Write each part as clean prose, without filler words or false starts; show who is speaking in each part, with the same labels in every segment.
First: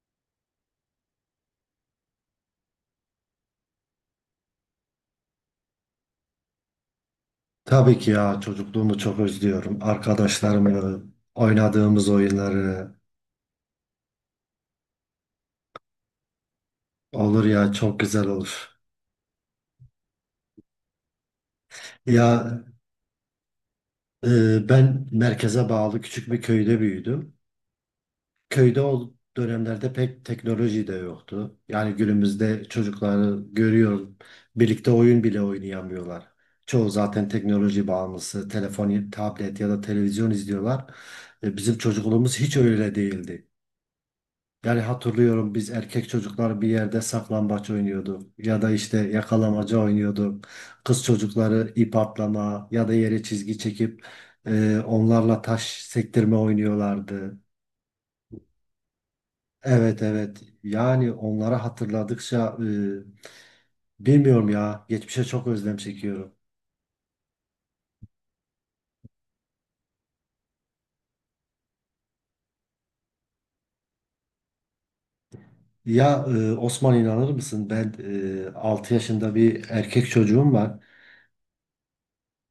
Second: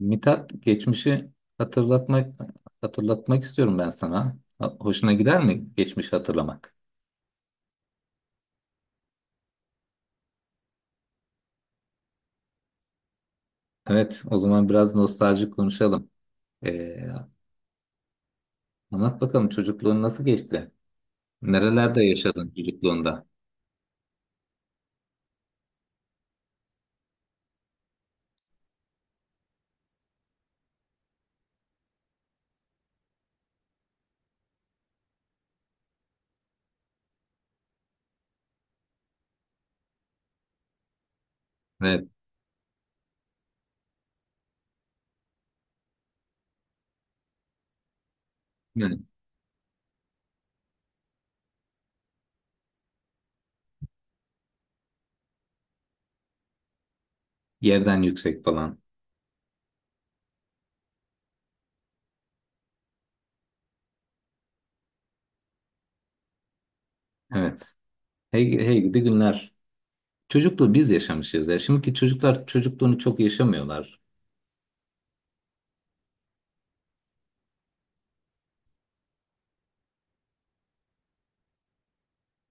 Speaker 1: Mithat geçmişi hatırlatmak hatırlatmak istiyorum ben sana. Hoşuna gider mi geçmişi hatırlamak?
Speaker 2: Tabii ki ya çocukluğumu çok özlüyorum. Arkadaşlarımı, oynadığımız oyunları
Speaker 1: Evet, o zaman biraz nostaljik konuşalım. Ee,
Speaker 2: olur ya çok güzel olur.
Speaker 1: anlat bakalım çocukluğun nasıl geçti? Nerelerde yaşadın
Speaker 2: Ya
Speaker 1: çocukluğunda?
Speaker 2: Ben merkeze bağlı küçük bir köyde büyüdüm. Köyde o dönemlerde pek teknoloji de yoktu. Yani günümüzde çocukları görüyorum. Birlikte oyun bile oynayamıyorlar. Çoğu zaten teknoloji bağımlısı, telefon, tablet ya da televizyon izliyorlar. Bizim
Speaker 1: Evet,
Speaker 2: çocukluğumuz hiç öyle değildi. Yani hatırlıyorum biz erkek çocuklar bir yerde saklambaç oynuyorduk ya da
Speaker 1: yani
Speaker 2: işte yakalamaca oynuyorduk. Kız çocukları ip atlama ya da yere çizgi çekip onlarla taş sektirme oynuyorlardı.
Speaker 1: yerden yüksek falan.
Speaker 2: Evet evet, yani onları hatırladıkça bilmiyorum ya, geçmişe çok özlem çekiyorum.
Speaker 1: Evet. Hey, hey gidi günler. Çocukluğu biz yaşamışız ya. Şimdiki çocuklar çocukluğunu çok yaşamıyorlar.
Speaker 2: Osman, inanır mısın ben 6 yaşında bir erkek çocuğum var.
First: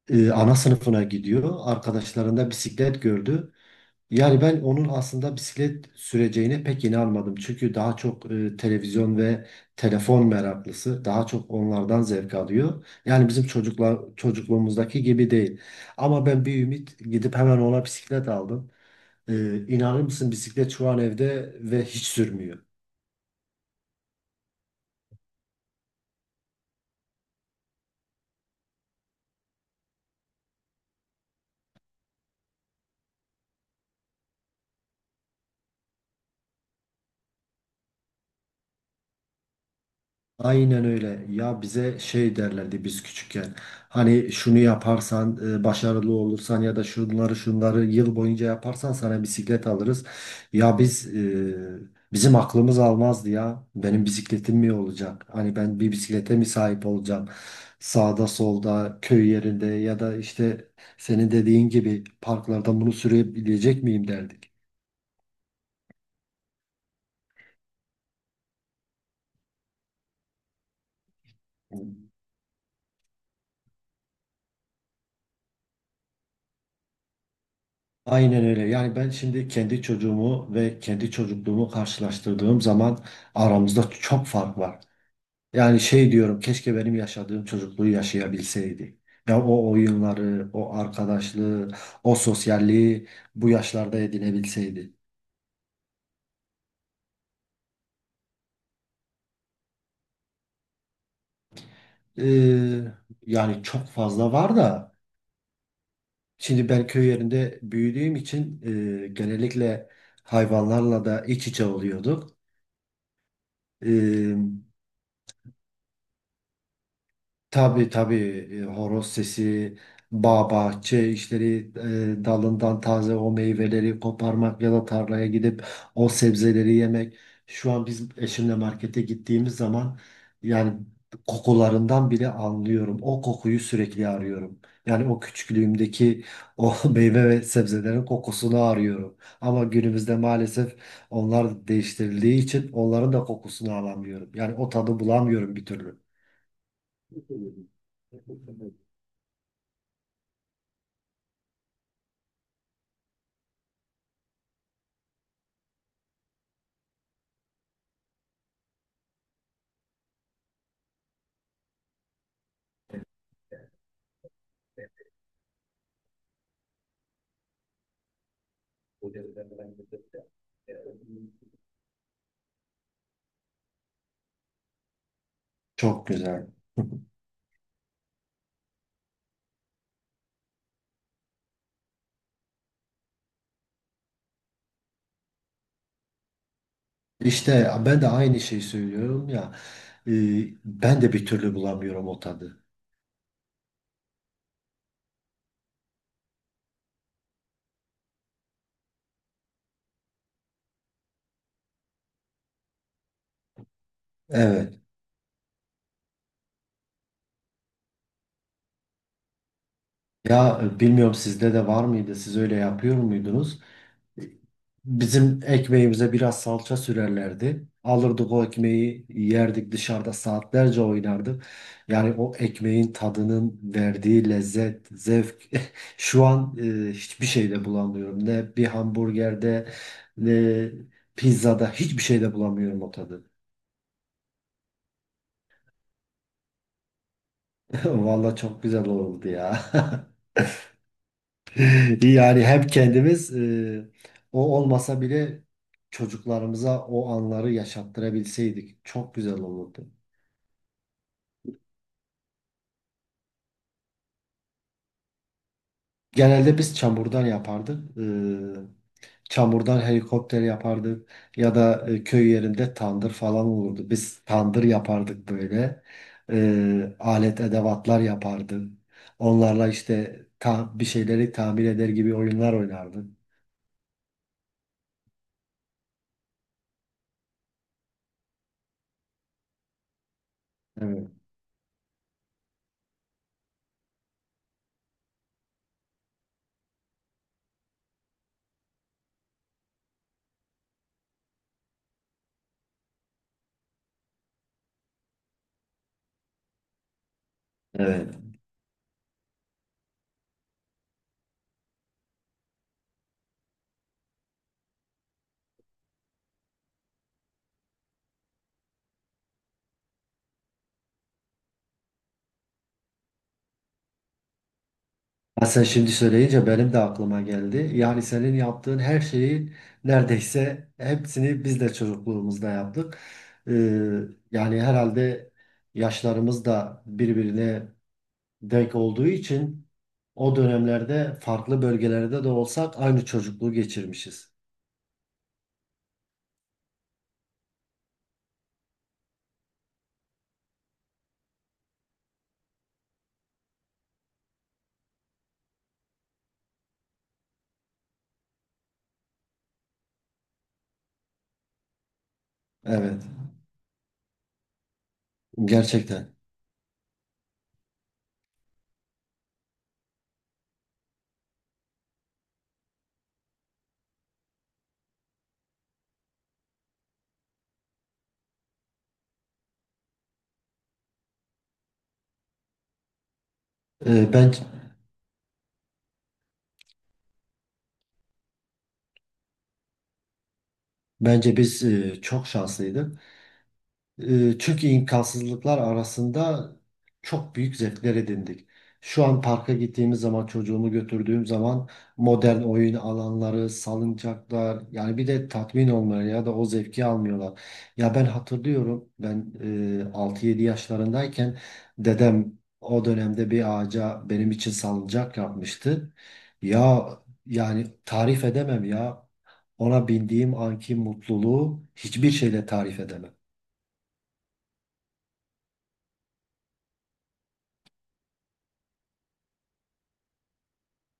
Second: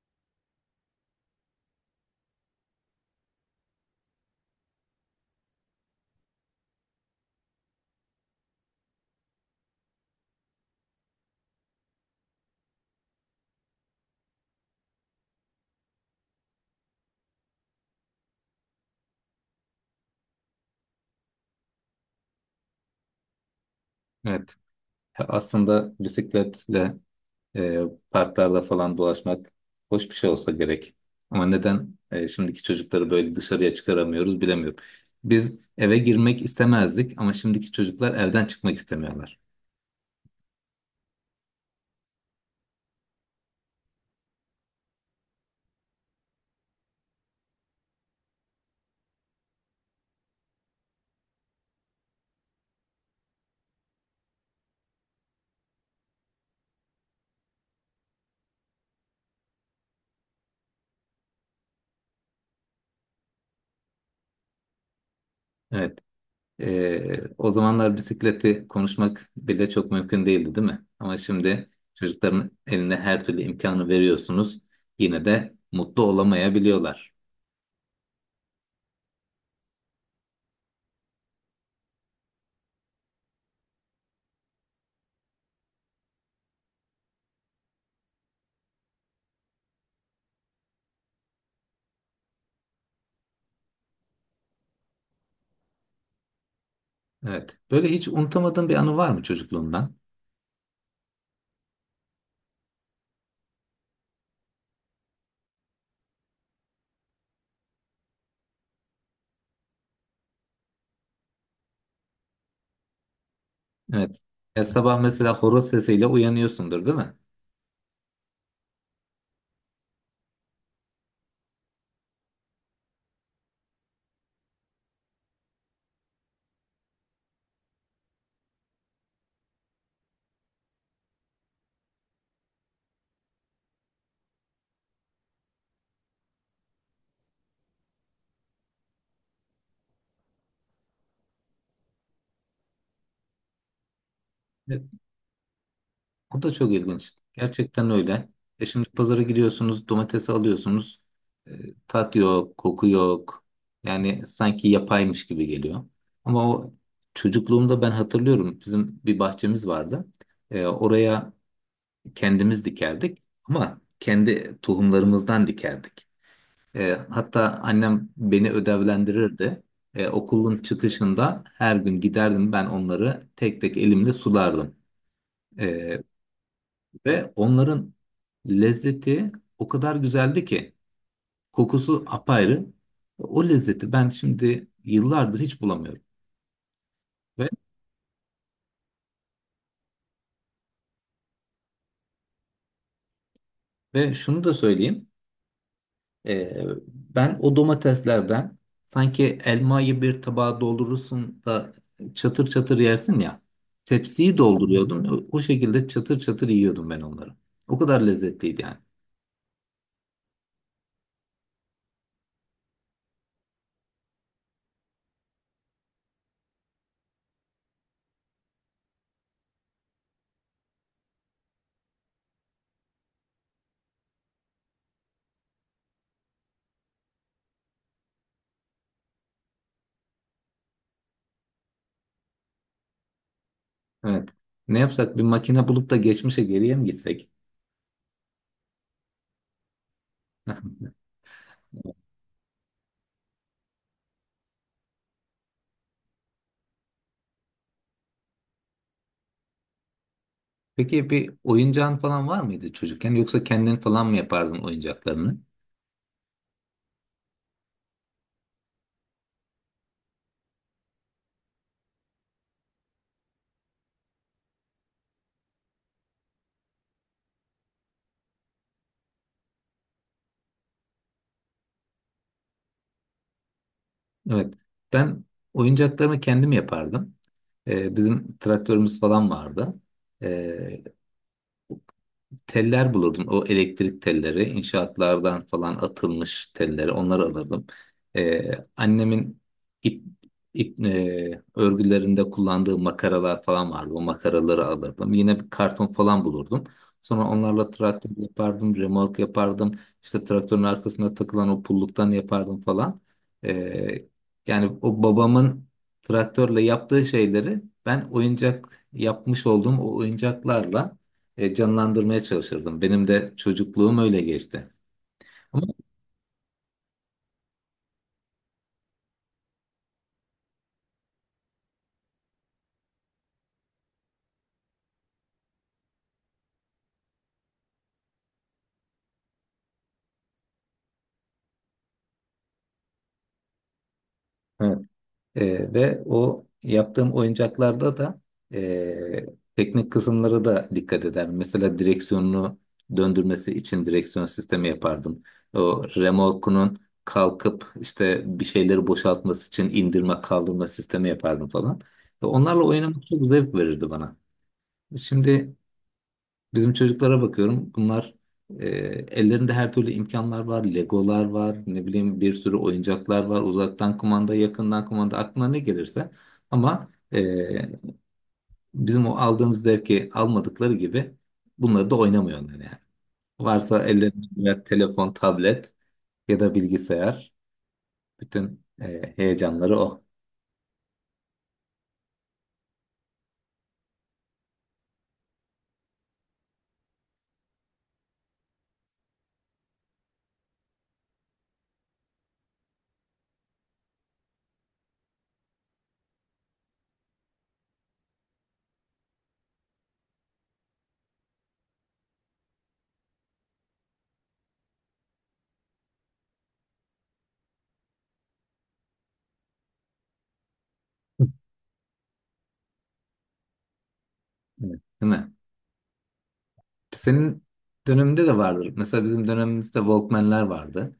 Speaker 2: Ana sınıfına gidiyor, arkadaşlarında bisiklet gördü. Yani ben onun aslında bisiklet süreceğine pek inanmadım. Çünkü daha çok televizyon ve telefon meraklısı. Daha çok onlardan zevk alıyor. Yani bizim çocuklar çocukluğumuzdaki gibi değil. Ama ben bir ümit gidip hemen ona bisiklet aldım. İnanır mısın, bisiklet şu an evde ve hiç sürmüyor.
Speaker 1: Evet. Aslında bisikletle E, parklarda falan dolaşmak hoş bir şey olsa gerek. Ama neden şimdiki çocukları böyle dışarıya çıkaramıyoruz bilemiyorum. Biz eve girmek istemezdik ama şimdiki çocuklar evden çıkmak istemiyorlar.
Speaker 2: Aynen öyle. Ya bize şey derlerdi biz küçükken. Hani şunu yaparsan, başarılı olursan ya da şunları şunları yıl boyunca yaparsan sana bisiklet alırız. Ya biz bizim aklımız almazdı ya. Benim bisikletim mi olacak? Hani ben bir bisiklete mi sahip olacağım? Sağda solda köy yerinde ya da işte senin dediğin gibi parklarda bunu sürebilecek miyim derdik.
Speaker 1: Evet. O zamanlar bisikleti konuşmak bile çok mümkün değildi, değil mi? Ama şimdi çocukların eline her türlü imkanı veriyorsunuz. Yine de mutlu olamayabiliyorlar.
Speaker 2: Aynen öyle. Yani ben şimdi kendi çocuğumu ve kendi çocukluğumu karşılaştırdığım zaman aramızda çok fark var. Yani şey diyorum, keşke benim yaşadığım çocukluğu yaşayabilseydi. Ya o oyunları, o arkadaşlığı, o sosyalliği bu yaşlarda edinebilseydi.
Speaker 1: Evet. Böyle hiç unutamadığın bir anı var mı çocukluğundan?
Speaker 2: Ee, Yani çok fazla var da şimdi ben köy yerinde büyüdüğüm için genellikle hayvanlarla da iç içe oluyorduk.
Speaker 1: Evet.
Speaker 2: Ee,
Speaker 1: Ya sabah mesela horoz sesiyle uyanıyorsundur, değil mi?
Speaker 2: Tabii tabii. Horoz sesi, bağ bahçe işleri, dalından taze o meyveleri koparmak ya da tarlaya gidip o sebzeleri yemek. Şu an biz eşimle markete gittiğimiz zaman yani kokularından bile anlıyorum. O kokuyu sürekli arıyorum. Yani o küçüklüğümdeki o meyve ve sebzelerin kokusunu arıyorum. Ama günümüzde maalesef onlar değiştirildiği için onların da kokusunu alamıyorum. Yani o tadı bulamıyorum bir türlü.
Speaker 1: O da çok ilginç. Gerçekten öyle. E şimdi pazara gidiyorsunuz, domatesi alıyorsunuz. E, tat yok, koku yok. Yani sanki yapaymış gibi geliyor. Ama o çocukluğumda ben hatırlıyorum. Bizim bir bahçemiz vardı. E, oraya kendimiz dikerdik. Ama kendi tohumlarımızdan dikerdik. E, hatta annem beni ödevlendirirdi. E, okulun çıkışında her gün giderdim ben onları tek tek elimle sulardım. E,
Speaker 2: Çok güzel.
Speaker 1: ve onların lezzeti o kadar güzeldi ki kokusu apayrı. O lezzeti ben şimdi yıllardır hiç bulamıyorum. Ve,
Speaker 2: İşte ben de aynı şeyi söylüyorum ya. e, Ben de bir türlü bulamıyorum o tadı.
Speaker 1: ve şunu da söyleyeyim. Ben o domateslerden sanki elmayı bir tabağa doldurursun da çatır çatır yersin ya. Tepsiyi
Speaker 2: Evet.
Speaker 1: dolduruyordum. O, o şekilde çatır çatır yiyordum ben onları. O kadar lezzetliydi yani.
Speaker 2: Bilmiyorum, sizde de var mıydı? Siz öyle yapıyor muydunuz? Bizim ekmeğimize biraz salça sürerlerdi. Alırdık o ekmeği, yerdik, dışarıda saatlerce oynardık. Yani o ekmeğin tadının verdiği lezzet, zevk şu an hiçbir şeyde bulamıyorum. Ne bir hamburgerde ne pizzada, hiçbir şeyde bulamıyorum o tadı.
Speaker 1: Evet. Ne yapsak bir makine bulup da geçmişe geriye mi gitsek?
Speaker 2: Vallahi çok güzel oldu ya. Yani hem kendimiz, o olmasa bile çocuklarımıza o anları yaşattırabilseydik çok güzel olurdu.
Speaker 1: Peki bir oyuncağın falan var mıydı çocukken yoksa kendin falan mı yapardın oyuncaklarını?
Speaker 2: Genelde biz çamurdan yapardık. E, çamurdan helikopter yapardık ya da köy yerinde tandır falan olurdu. Biz tandır yapardık böyle. E, alet edevatlar yapardık. Onlarla işte bir şeyleri tamir eder gibi oyunlar oynardık.
Speaker 1: Evet. Ben Oyuncaklarımı kendim yapardım. Bizim traktörümüz falan vardı. Ee,
Speaker 2: Evet.
Speaker 1: Teller bulurdum. O elektrik telleri, inşaatlardan falan atılmış telleri, onları alırdım. Annemin ip, ip örgülerinde kullandığı makaralar falan vardı. O makaraları alırdım. Yine bir karton falan bulurdum. Sonra onlarla traktör
Speaker 2: Evet.
Speaker 1: yapardım, remork yapardım. İşte traktörün arkasına takılan o pulluktan yapardım falan. Ee, Yani o babamın traktörle yaptığı şeyleri ben oyuncak yapmış olduğum o oyuncaklarla canlandırmaya çalışırdım. Benim de çocukluğum öyle geçti.
Speaker 2: Ya sen
Speaker 1: Ama
Speaker 2: şimdi söyleyince benim de aklıma geldi. Yani senin yaptığın her şeyi neredeyse hepsini biz de çocukluğumuzda yaptık. Ee, Yani herhalde yaşlarımız da birbirine denk olduğu için o dönemlerde farklı bölgelerde de olsak aynı çocukluğu geçirmişiz.
Speaker 1: evet, ve o yaptığım oyuncaklarda da e, teknik kısımlara da dikkat ederdim. Mesela direksiyonunu döndürmesi için direksiyon sistemi yapardım. O remorkunun kalkıp işte bir şeyleri boşaltması için indirme kaldırma sistemi yapardım falan. Ve onlarla
Speaker 2: Evet,
Speaker 1: oynamak çok zevk verirdi bana. Şimdi
Speaker 2: gerçekten.
Speaker 1: bizim çocuklara bakıyorum. Bunlar e, ellerinde her türlü imkanlar var. Legolar var. Ne bileyim bir sürü oyuncaklar var. Uzaktan kumanda, yakından kumanda aklına ne gelirse. Ama bizim o aldığımız zevki almadıkları gibi bunları da oynamıyorlar yani. Varsa
Speaker 2: Ee,
Speaker 1: ellerinde
Speaker 2: ben
Speaker 1: birer telefon, tablet ya da bilgisayar. Bütün heyecanları o.
Speaker 2: Bence biz çok şanslıydık. Türkiye imkansızlıklar arasında çok büyük zevkler edindik. Şu an parka gittiğimiz zaman, çocuğumu götürdüğüm zaman modern oyun alanları, salıncaklar, yani bir de tatmin olmuyor ya da o zevki almıyorlar. Ya ben hatırlıyorum, ben 6-7 yaşlarındayken dedem o dönemde bir ağaca benim için salıncak yapmıştı. Ya yani tarif edemem ya, ona bindiğim anki mutluluğu hiçbir şeyle tarif edemem.
Speaker 1: Evet. Değil mi? Senin döneminde de vardır. Mesela bizim dönemimizde Walkman'ler vardı.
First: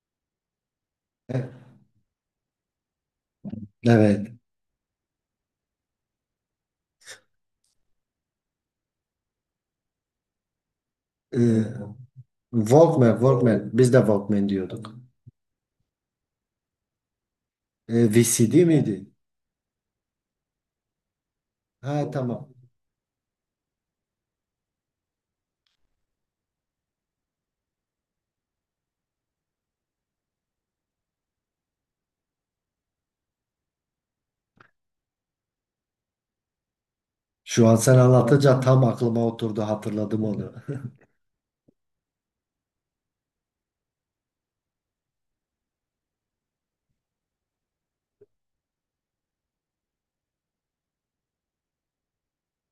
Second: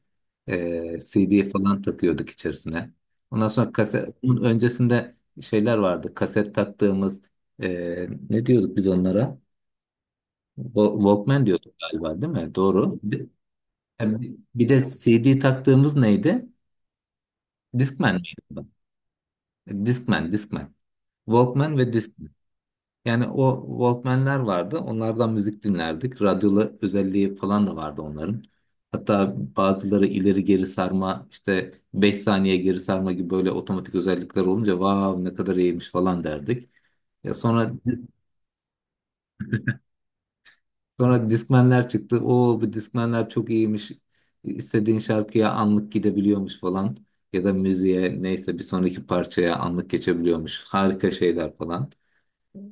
Speaker 1: CD falan takıyorduk içerisine. Ondan sonra kaset,
Speaker 2: Evet.
Speaker 1: bunun öncesinde şeyler vardı. Kaset taktığımız ne diyorduk biz onlara? Walkman
Speaker 2: Ee,
Speaker 1: diyorduk galiba değil mi? Doğru.
Speaker 2: Walkman,
Speaker 1: Bir,
Speaker 2: Walkman. Biz de
Speaker 1: yani
Speaker 2: Walkman
Speaker 1: bir de
Speaker 2: diyorduk.
Speaker 1: CD taktığımız neydi? Discman miydi
Speaker 2: VCD
Speaker 1: bu?
Speaker 2: miydi?
Speaker 1: Discman, Discman. Walkman ve
Speaker 2: Ha,
Speaker 1: Discman.
Speaker 2: tamam.
Speaker 1: Yani o Walkman'ler vardı. Onlardan müzik dinlerdik. Radyolu özelliği falan da vardı onların. Hatta bazıları ileri geri sarma işte 5 saniye geri sarma gibi böyle otomatik özellikler olunca vav ne kadar iyiymiş falan derdik. Ya
Speaker 2: Şu
Speaker 1: sonra
Speaker 2: an sen anlatınca tam aklıma oturdu, hatırladım onu.
Speaker 1: sonra Discman'ler çıktı. O bu Discman'ler çok iyiymiş. İstediğin şarkıya anlık gidebiliyormuş falan. Ya da müziğe neyse bir sonraki parçaya anlık geçebiliyormuş. Harika şeyler falan.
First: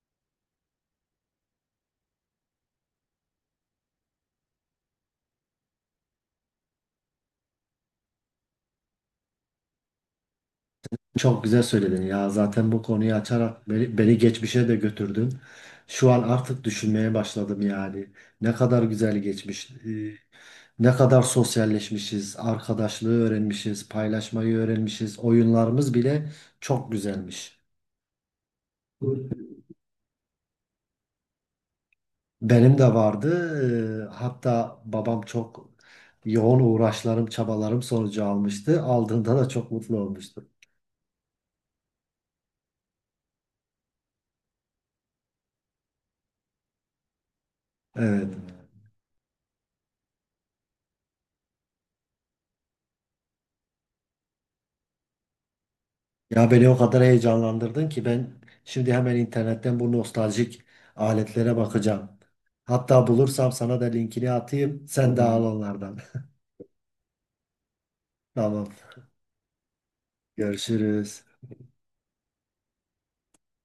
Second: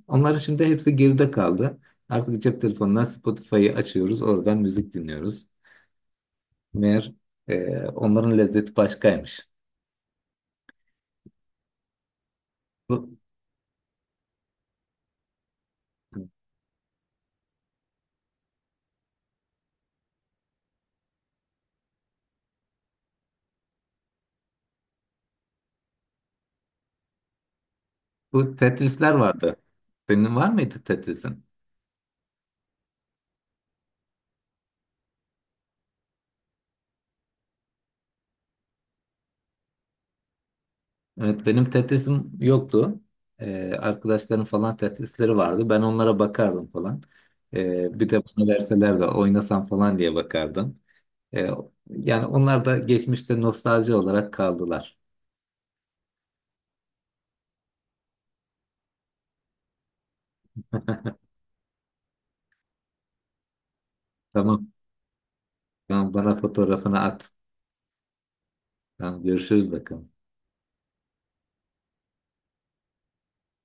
Speaker 1: Onlar şimdi hepsi geride kaldı. Artık cep telefonundan Spotify'ı açıyoruz, oradan müzik dinliyoruz. Meğer onların lezzeti başkaymış.
Speaker 2: Çok güzel söyledin ya. Zaten bu konuyu
Speaker 1: Bu,
Speaker 2: açarak beni geçmişe de götürdün. Şu an artık düşünmeye başladım yani. Ne kadar güzel geçmiş. Ne kadar sosyalleşmişiz, arkadaşlığı öğrenmişiz, paylaşmayı öğrenmişiz. Oyunlarımız bile çok güzelmiş.
Speaker 1: bu Tetris'ler vardı. Senin var mıydı Tetris'in?
Speaker 2: Benim de vardı. Hatta babam çok yoğun uğraşlarım, çabalarım sonucu almıştı. Aldığında da çok mutlu olmuştu.
Speaker 1: Evet, benim Tetris'im yoktu. E, arkadaşlarım falan Tetris'leri vardı. Ben onlara bakardım falan. E, bir de
Speaker 2: Evet.
Speaker 1: bana verseler de oynasam falan diye bakardım. E, Yani onlar da geçmişte nostalji olarak kaldılar.
Speaker 2: Ya beni o kadar heyecanlandırdın ki ben şimdi hemen internetten bu nostaljik aletlere bakacağım. Hatta bulursam sana da linkini
Speaker 1: Tamam,
Speaker 2: atayım. Sen de al. Tamam, onlardan.
Speaker 1: tamam bana fotoğrafını at.
Speaker 2: Tamam.
Speaker 1: Tamam görüşürüz bakalım.
Speaker 2: Görüşürüz.